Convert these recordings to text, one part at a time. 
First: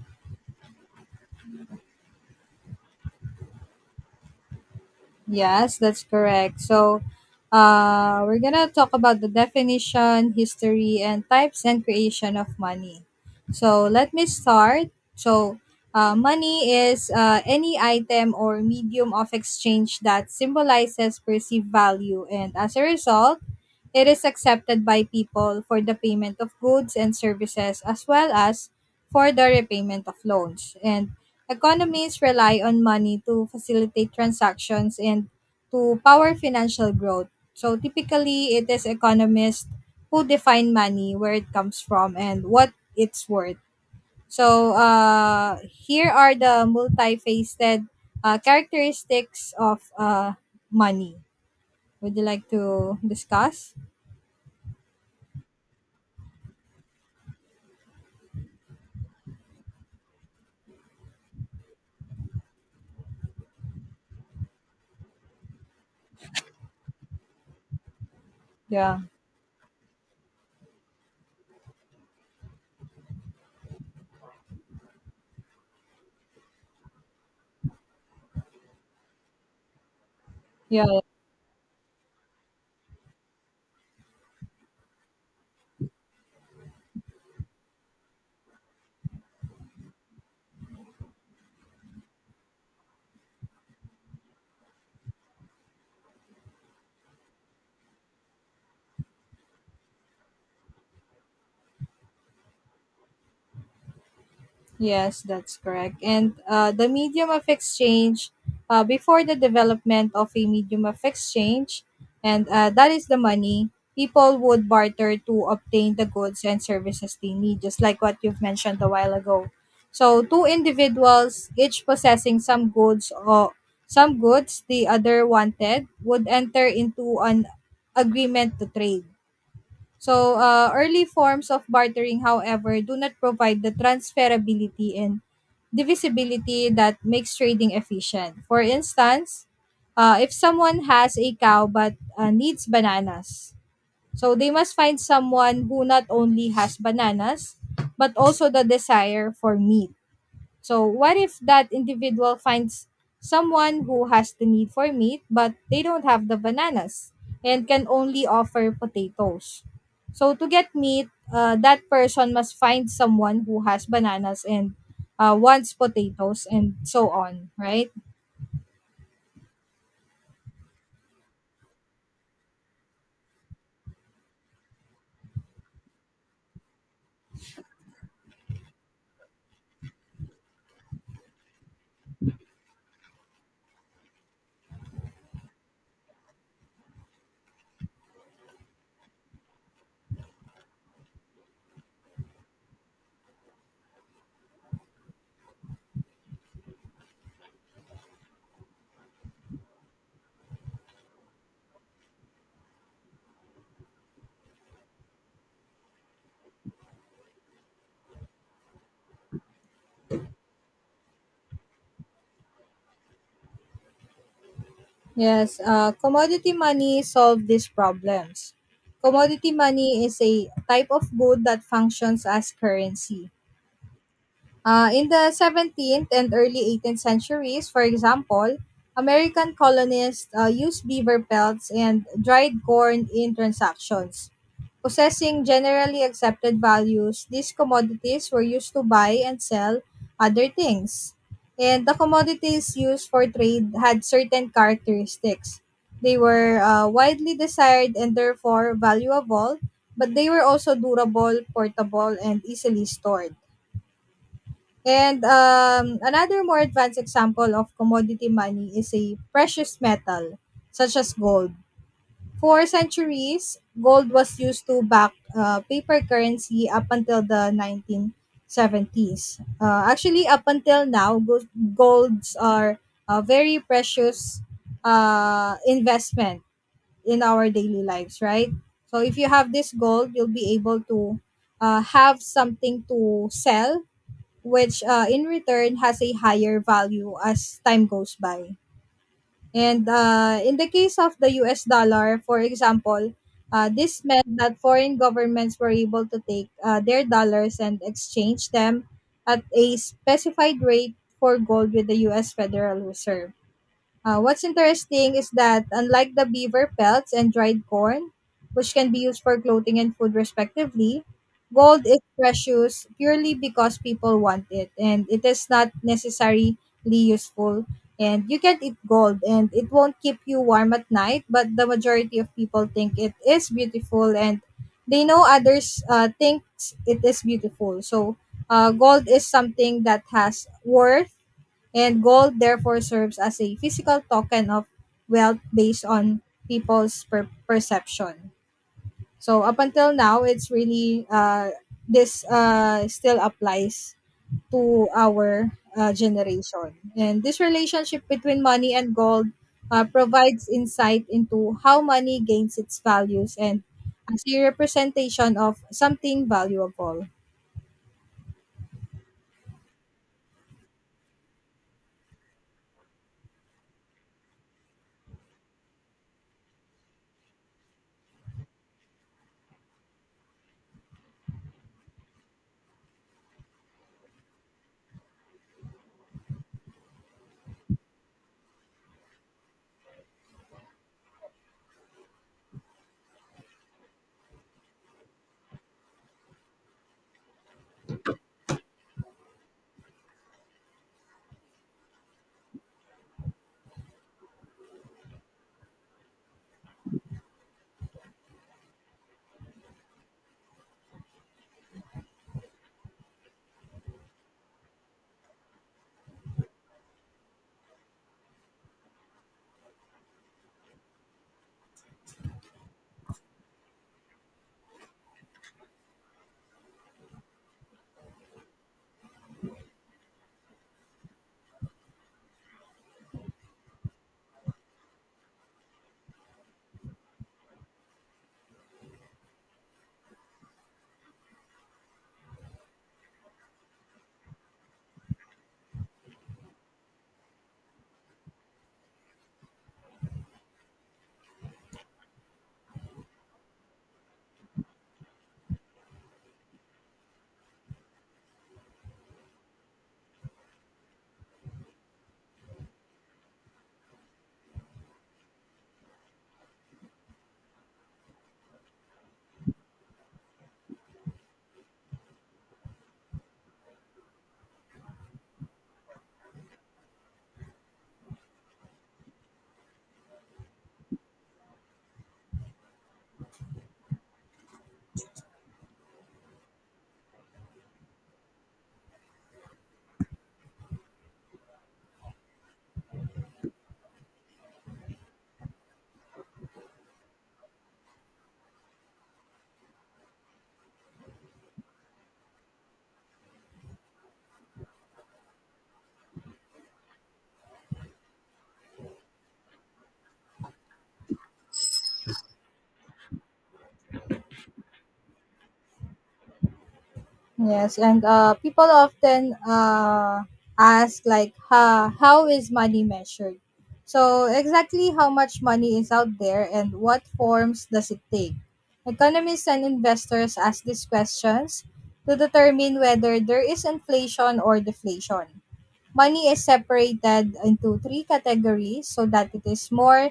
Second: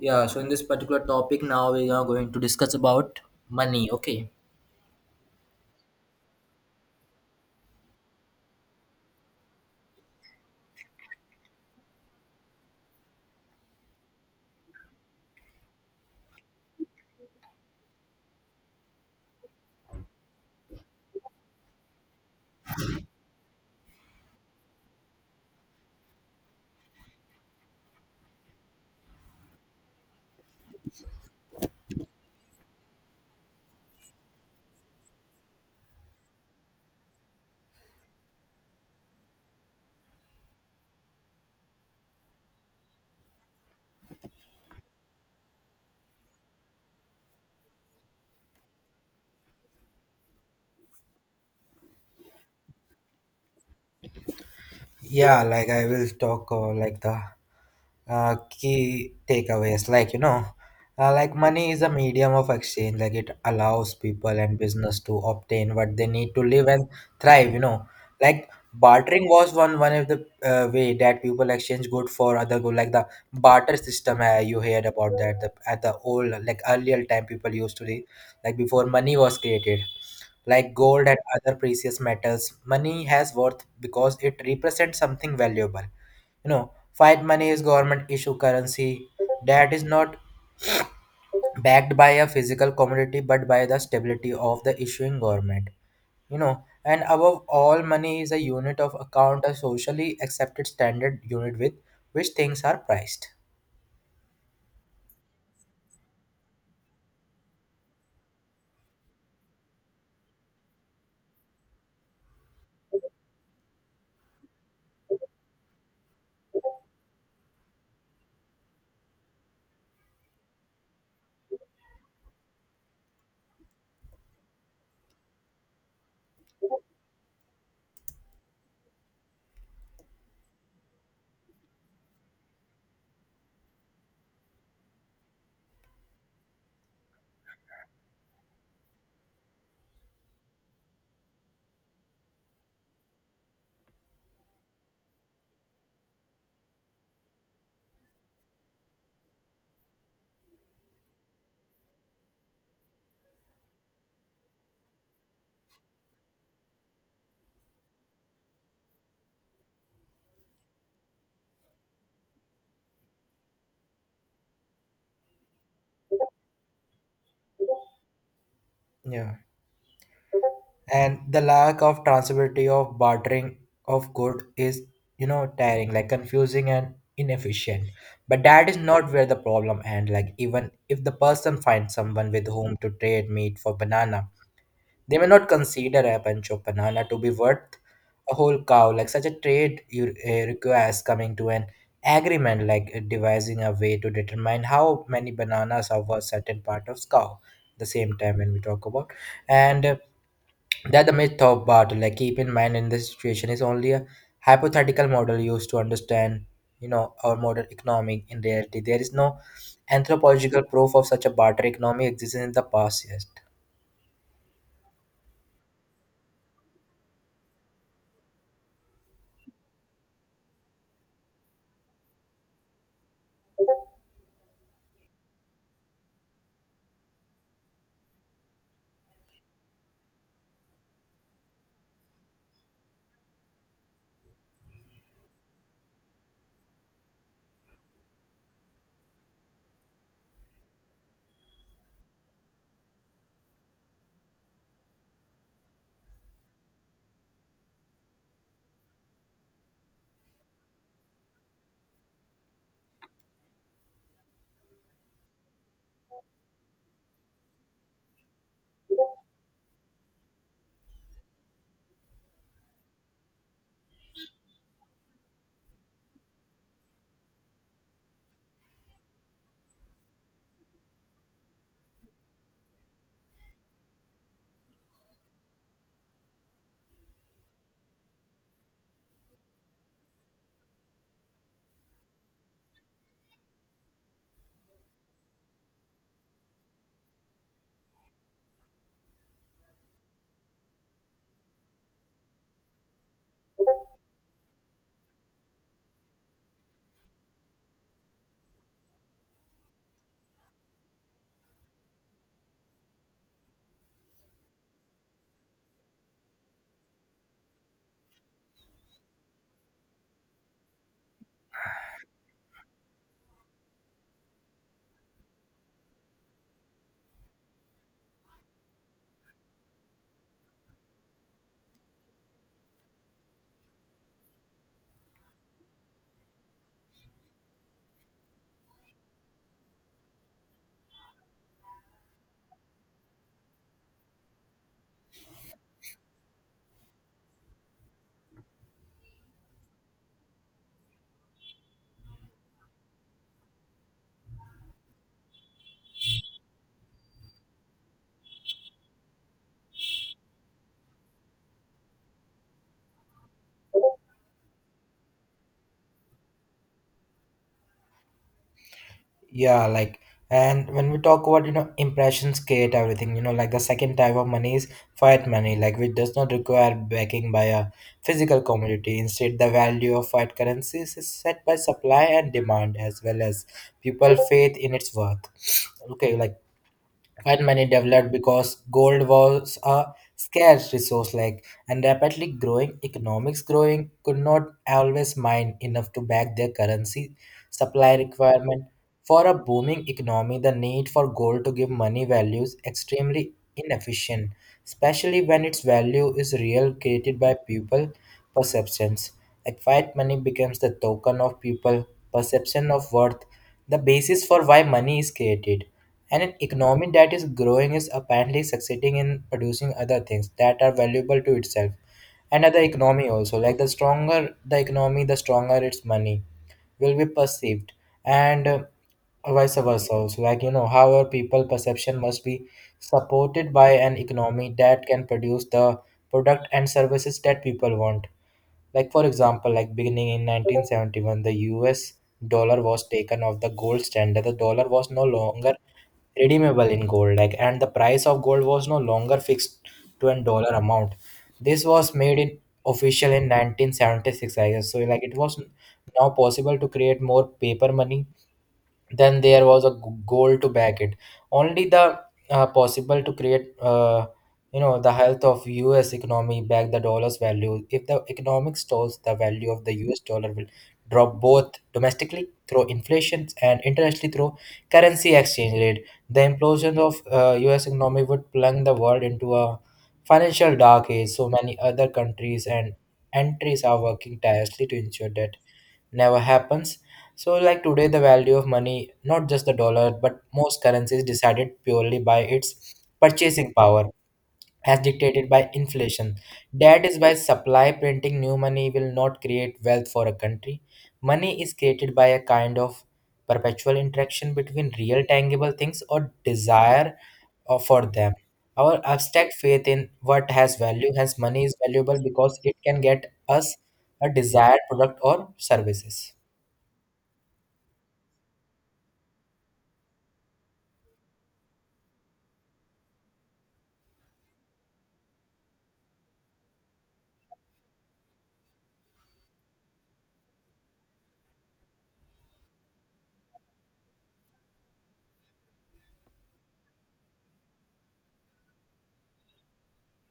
Yeah, so in this particular topic, now we are going to discuss about money. Okay. Yes, that's correct. So, we're gonna talk about the definition, history, and types and creation of money. So, let me start. So, money is any item or medium of exchange that symbolizes perceived value, and as a result, it is accepted by people for the payment of goods and services as well as for the repayment of loans. And economies rely on money to facilitate transactions and to power financial growth. So typically, it is economists who define money, where it comes from, and what it's worth. So here are the multifaceted characteristics of money. Would you like to discuss? Yeah, like I will talk like the key takeaways. Money is a medium of exchange. Like it allows people and business to obtain what they need to live and thrive. You know, like Yeah. bartering was one of the way that people exchange good for other good. Like the barter system, you heard about that. The, at the old like earlier time, people used to live like before money was created. Like Yeah, gold and other precious metals, money has worth because it represents something valuable. You know, fiat money is government issue currency that is not backed by a physical commodity but by the stability of the issuing government. You know, and above all, money is a unit of account, a socially accepted standard unit with which things are priced. yes, that's correct. And the medium of exchange, before the development of a medium of exchange, and that is the money, people would barter to obtain the goods and services they need, just like what you've mentioned a while ago. So, two individuals, each possessing some goods or some goods the other wanted, would enter into an agreement to trade. So, early forms of bartering, however, do not provide the transferability and divisibility that makes trading efficient. For instance, if someone has a cow but needs bananas, so they must find someone who not only has bananas but also the desire for meat. So, what if that individual finds someone who has the need for meat, but they don't have the bananas and can only offer potatoes? So, to get meat, that person must find someone who has bananas and wants potatoes and so on, right? Yeah. And the lack of transferability of bartering of good is, you know, tiring, like confusing and inefficient, but that is not where the problem end. Like even if the person finds someone with whom to trade meat for banana, they may not consider a bunch of banana to be worth a whole cow. Like such a trade you requires coming to an agreement, like devising a way to determine how many bananas are worth certain part of cow. The same time when we talk about, and that the myth of barter, like keep in mind, in this situation is only a hypothetical model used to understand, you know, our modern economic. In reality there is no anthropological proof of such a barter economy existing in the past yet. Yes, commodity money solve these problems. Commodity money is a type of good that functions as currency. In the 17th and early 18th centuries, for example, American colonists used beaver pelts and dried corn in transactions. Possessing generally accepted values, these commodities were used to buy and sell other things. And the commodities used for trade had certain characteristics. They were widely desired and therefore valuable, but they were also durable, portable, and easily stored. And another more advanced example of commodity money is a precious metal, such as gold. For centuries, gold was used to back paper currency up until the 1970s. Actually, up until now, golds are a very precious investment in our daily lives, right? So if you have this gold, you'll be able to have something to sell which in return has a higher value as time goes by. And in the case of the US dollar, for example, this meant that foreign governments were able to take their dollars and exchange them at a specified rate for gold with the US Federal Reserve. What's interesting is that unlike the beaver pelts and dried corn, which can be used for clothing and food respectively, gold is precious purely because people want it and it is not necessarily useful. And you can eat gold and it won't keep you warm at night, but the majority of people think it is beautiful and they know others think it is beautiful. So gold is something that has worth and gold therefore serves as a physical token of wealth based on perception. So up until now, it's really this still applies to our generation. And this relationship between money and gold provides insight into how money gains its values and as a representation of something valuable. Yeah, like, and when we talk about, you know, impressions create everything, you know, like the second type of money is fiat money, like, which does not require backing by a physical commodity. Instead, the value of fiat currencies is set by supply and demand as well as people faith in its worth. Okay. like. And money developed because gold was a scarce resource, like and rapidly growing economics growing could not always mine enough to back their currency supply requirement. For a booming economy, the need for gold to give money value is extremely inefficient, especially when its value is real created by people perceptions. Acquired money becomes the token of people perception of worth, the basis for why money is created. And an economy that is growing is apparently succeeding in producing other things that are valuable to itself and other economy also. Like the stronger the economy, the stronger its money will be perceived, and vice versa also. Like you know how our people perception must be supported by an economy that can produce the product and services that people want. Like for example, like beginning in 1971, the us dollar was taken off the gold standard. The dollar was no longer redeemable in gold, like and the price of gold was no longer fixed to a dollar amount. This was made in official in 1976, I guess. So like it was now possible to create more paper money then there was a goal to back it. Only the possible to create, you know, the health of us economy back the dollar's value. If the economic stalls, the value of the us dollar will drop both domestically through inflation and internationally through currency exchange rate. The implosion of us economy would plunge the world into a financial dark age, so many other countries and entries are working tirelessly to ensure that never happens. So, like today, the value of money, not just the dollar, but most currencies decided purely by its purchasing power, as dictated by inflation. That is why supply printing new money will not create wealth for a country. Money is created by a kind of perpetual interaction between real tangible things or desire for them. Our abstract faith in what has value, hence, money is valuable because it can get us a desired product or services. Yes, and people often ask like, how is money measured? So exactly how much money is out there and what forms does it take? Economists and investors ask these questions to determine whether there is inflation or deflation. Money is separated into three categories so that it is more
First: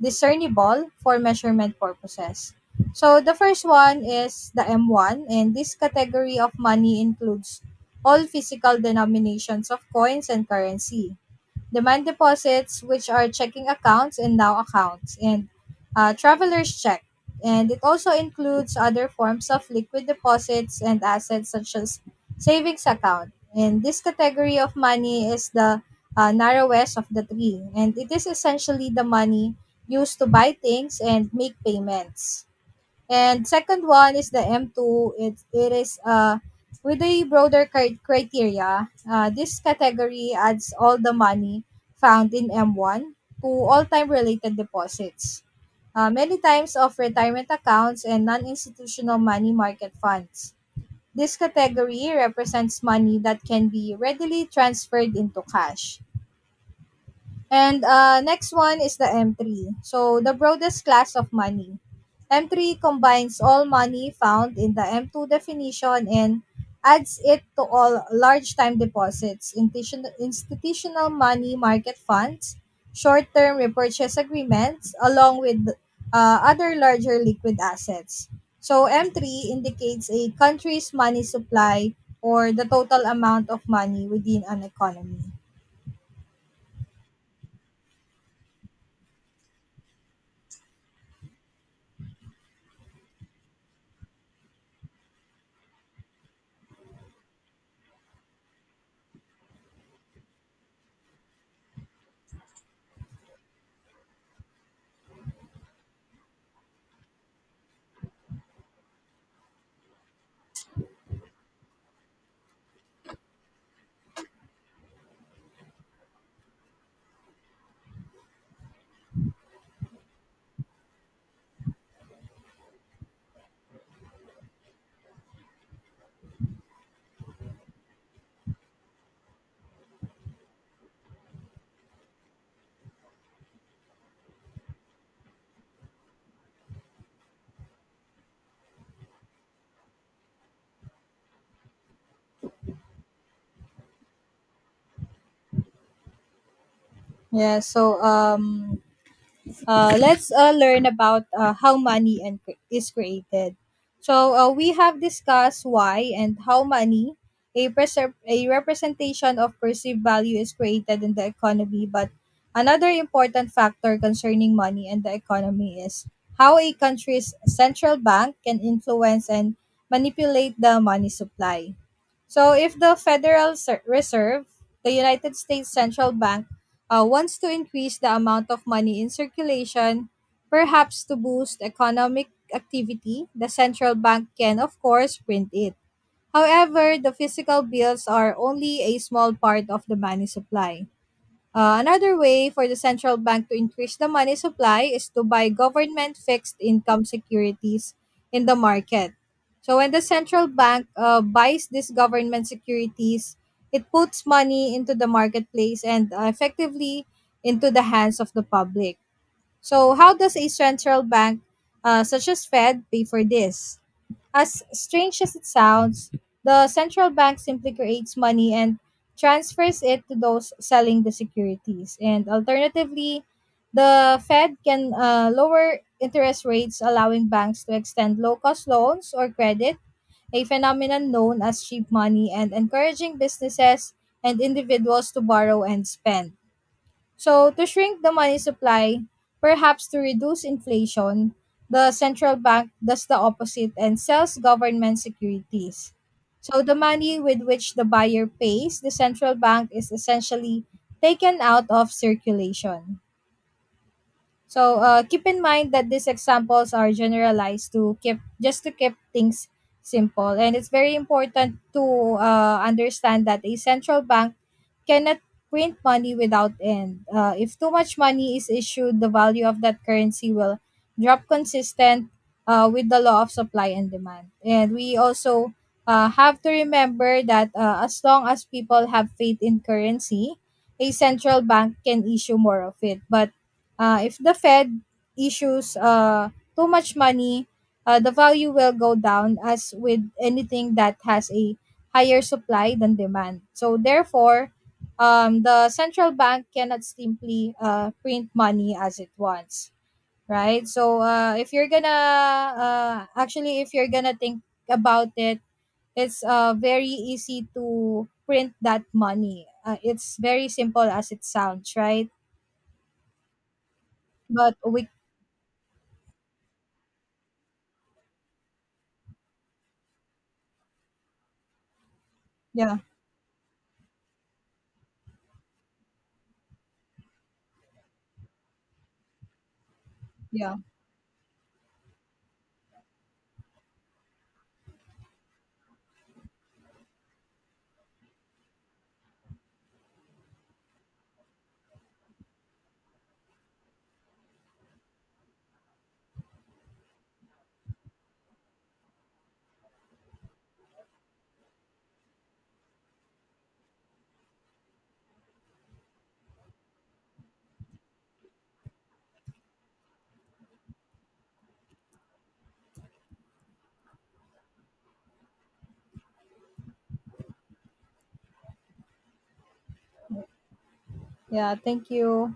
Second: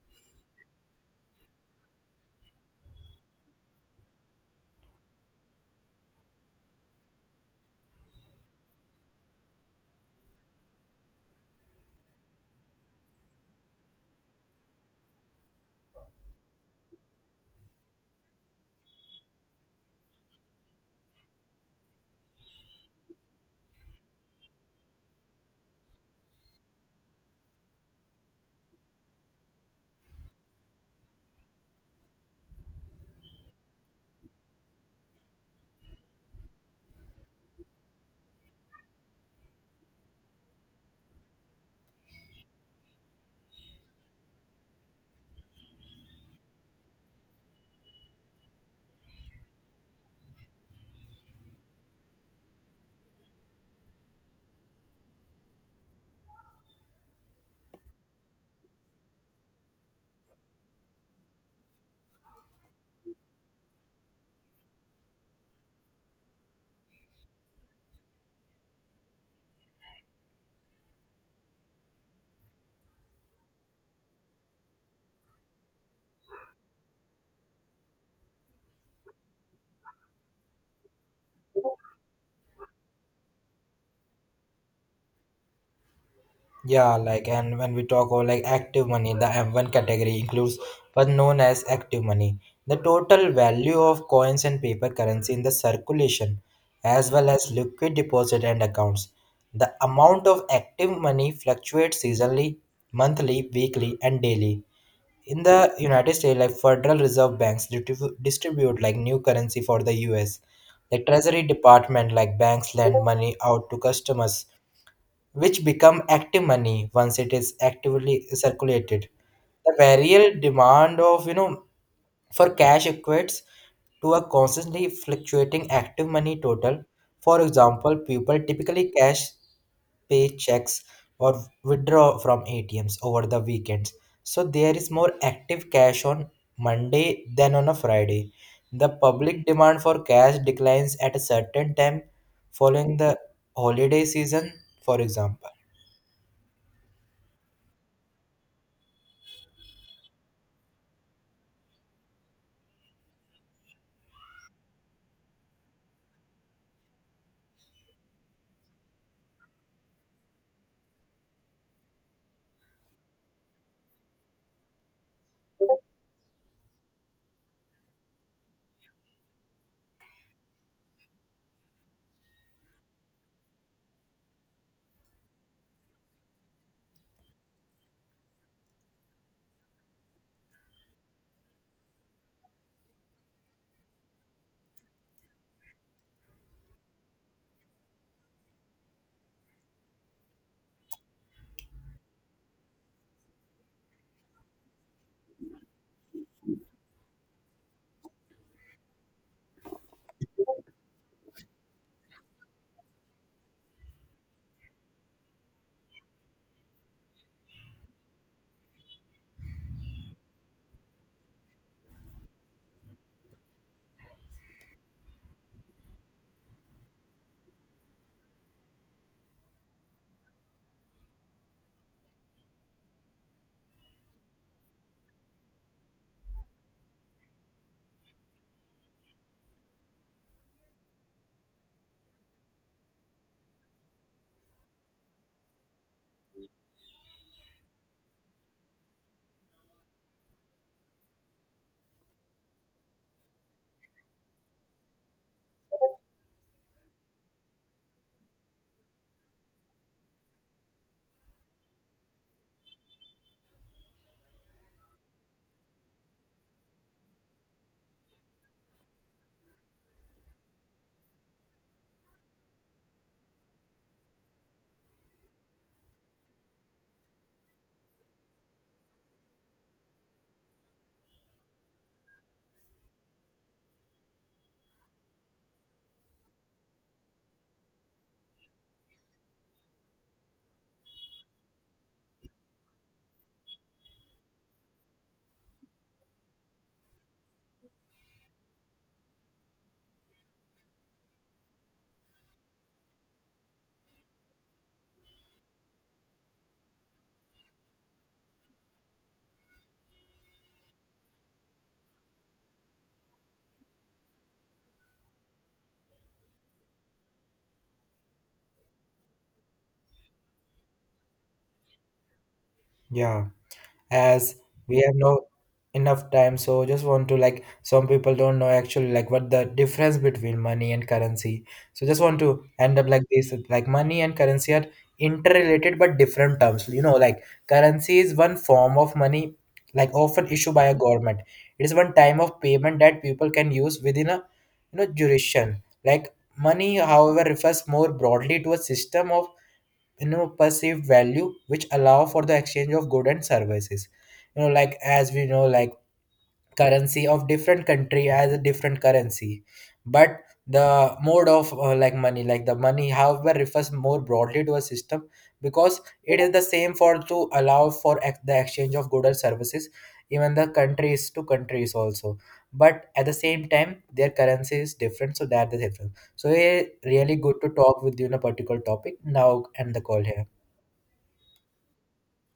discernible for measurement purposes. So the first one is the m one, and this category of money includes all physical denominations of coins and currency demand deposits, which are checking accounts and now accounts, and traveler's check. And it also includes other forms of liquid deposits and assets such as savings account. And this category of money is the narrowest of the three, and it is essentially the money used to buy things and make payments. And second one is the m two. It is with a broader criteria. This category adds all the money found in m one to all-time related deposits, many times of retirement accounts and non-institutional money market funds. This category represents money that can be readily transferred into cash. And next one is the M3. So the broadest class of money. M3 combines all money found in the M2 definition and adds it to all large time deposits, institutional money market funds, short term repurchase agreements, along with other larger liquid assets. So M3 indicates a country's money supply or the total amount of money within an economy. Yeah, like and when we talk about like active money, the M1 category includes what's known as active money, the total value of coins and paper currency in the circulation, as well as liquid deposit and accounts. The amount of active money fluctuates seasonally, monthly, weekly, and daily. In the United States, like Federal Reserve banks distribute like new currency for the US. The Treasury Department, like banks, lend money out to customers which become active money once it is actively circulated. The variable demand of, you know, for cash equates to a constantly fluctuating active money total. For example, people typically cash paychecks or withdraw from ATMs over the weekends. So there is more active cash on Monday than on a Friday. The public demand for cash declines at a certain time following the holiday season, for example. Yeah, so let's learn about how is created. So we have discussed why and how money, a representation of perceived value, is created in the economy. But another important factor concerning money and the economy is how a country's central bank can influence and manipulate the money supply. So, if the Reserve, the United States Central Bank, wants to increase the amount of money in circulation, perhaps to boost economic activity, the central bank can, of course, print it. However, the physical bills are only a small part of the money supply. Another way for the central bank to increase the money supply is to buy government fixed income securities in the market. So when the central bank buys these government securities, it puts money into the marketplace and effectively into the hands of the public. So how does a central bank such as Fed pay for this? As strange as it sounds, the central bank simply creates money and transfers it to those selling the securities. And alternatively, the Fed can lower interest rates, allowing banks to extend low cost loans or credit, a phenomenon known as cheap money, and encouraging businesses and individuals to borrow and spend. So, to shrink the money supply, perhaps to reduce inflation, the central bank does the opposite and sells government securities. So, the money with which the buyer pays the central bank is essentially taken out of circulation. So keep in mind that these examples are generalized to keep just to keep things simple, and it's very important to understand that a central bank cannot print money without end. If too much money is issued, the value of that currency will drop consistent with the law of supply and demand. And we also have to remember that as long as people have faith in currency, a central bank can issue more of it. But if the Fed issues too much money, the value will go down as with anything that has a higher supply than demand. So therefore, the central bank cannot simply print money as it wants, right? So if you're gonna actually if you're gonna think about it, it's very easy to print that money. It's very simple as it sounds, right? Yeah, as But we we have no enough time, so just want to, like, some people don't know actually like what the difference between money and currency. So just want to end yeah up like this. Like money and currency are interrelated but different terms. You know, like currency is one form of money, like often issued yeah. by a government. It is one time of payment that people can use within a, you know, jurisdiction. Like money, however, refers more broadly to a system of, you know, perceived value which allow for the exchange of goods and services. You know, like as we know, like currency of different country has a different currency, but the mode of like money, like the money however refers more broadly to a system because it is the same for to allow for the exchange of goods and services, even the countries to countries also, but at the same time their currency is different, so that the difference. So it's really good to talk with you on a particular topic now and the call here. Yeah, thank you.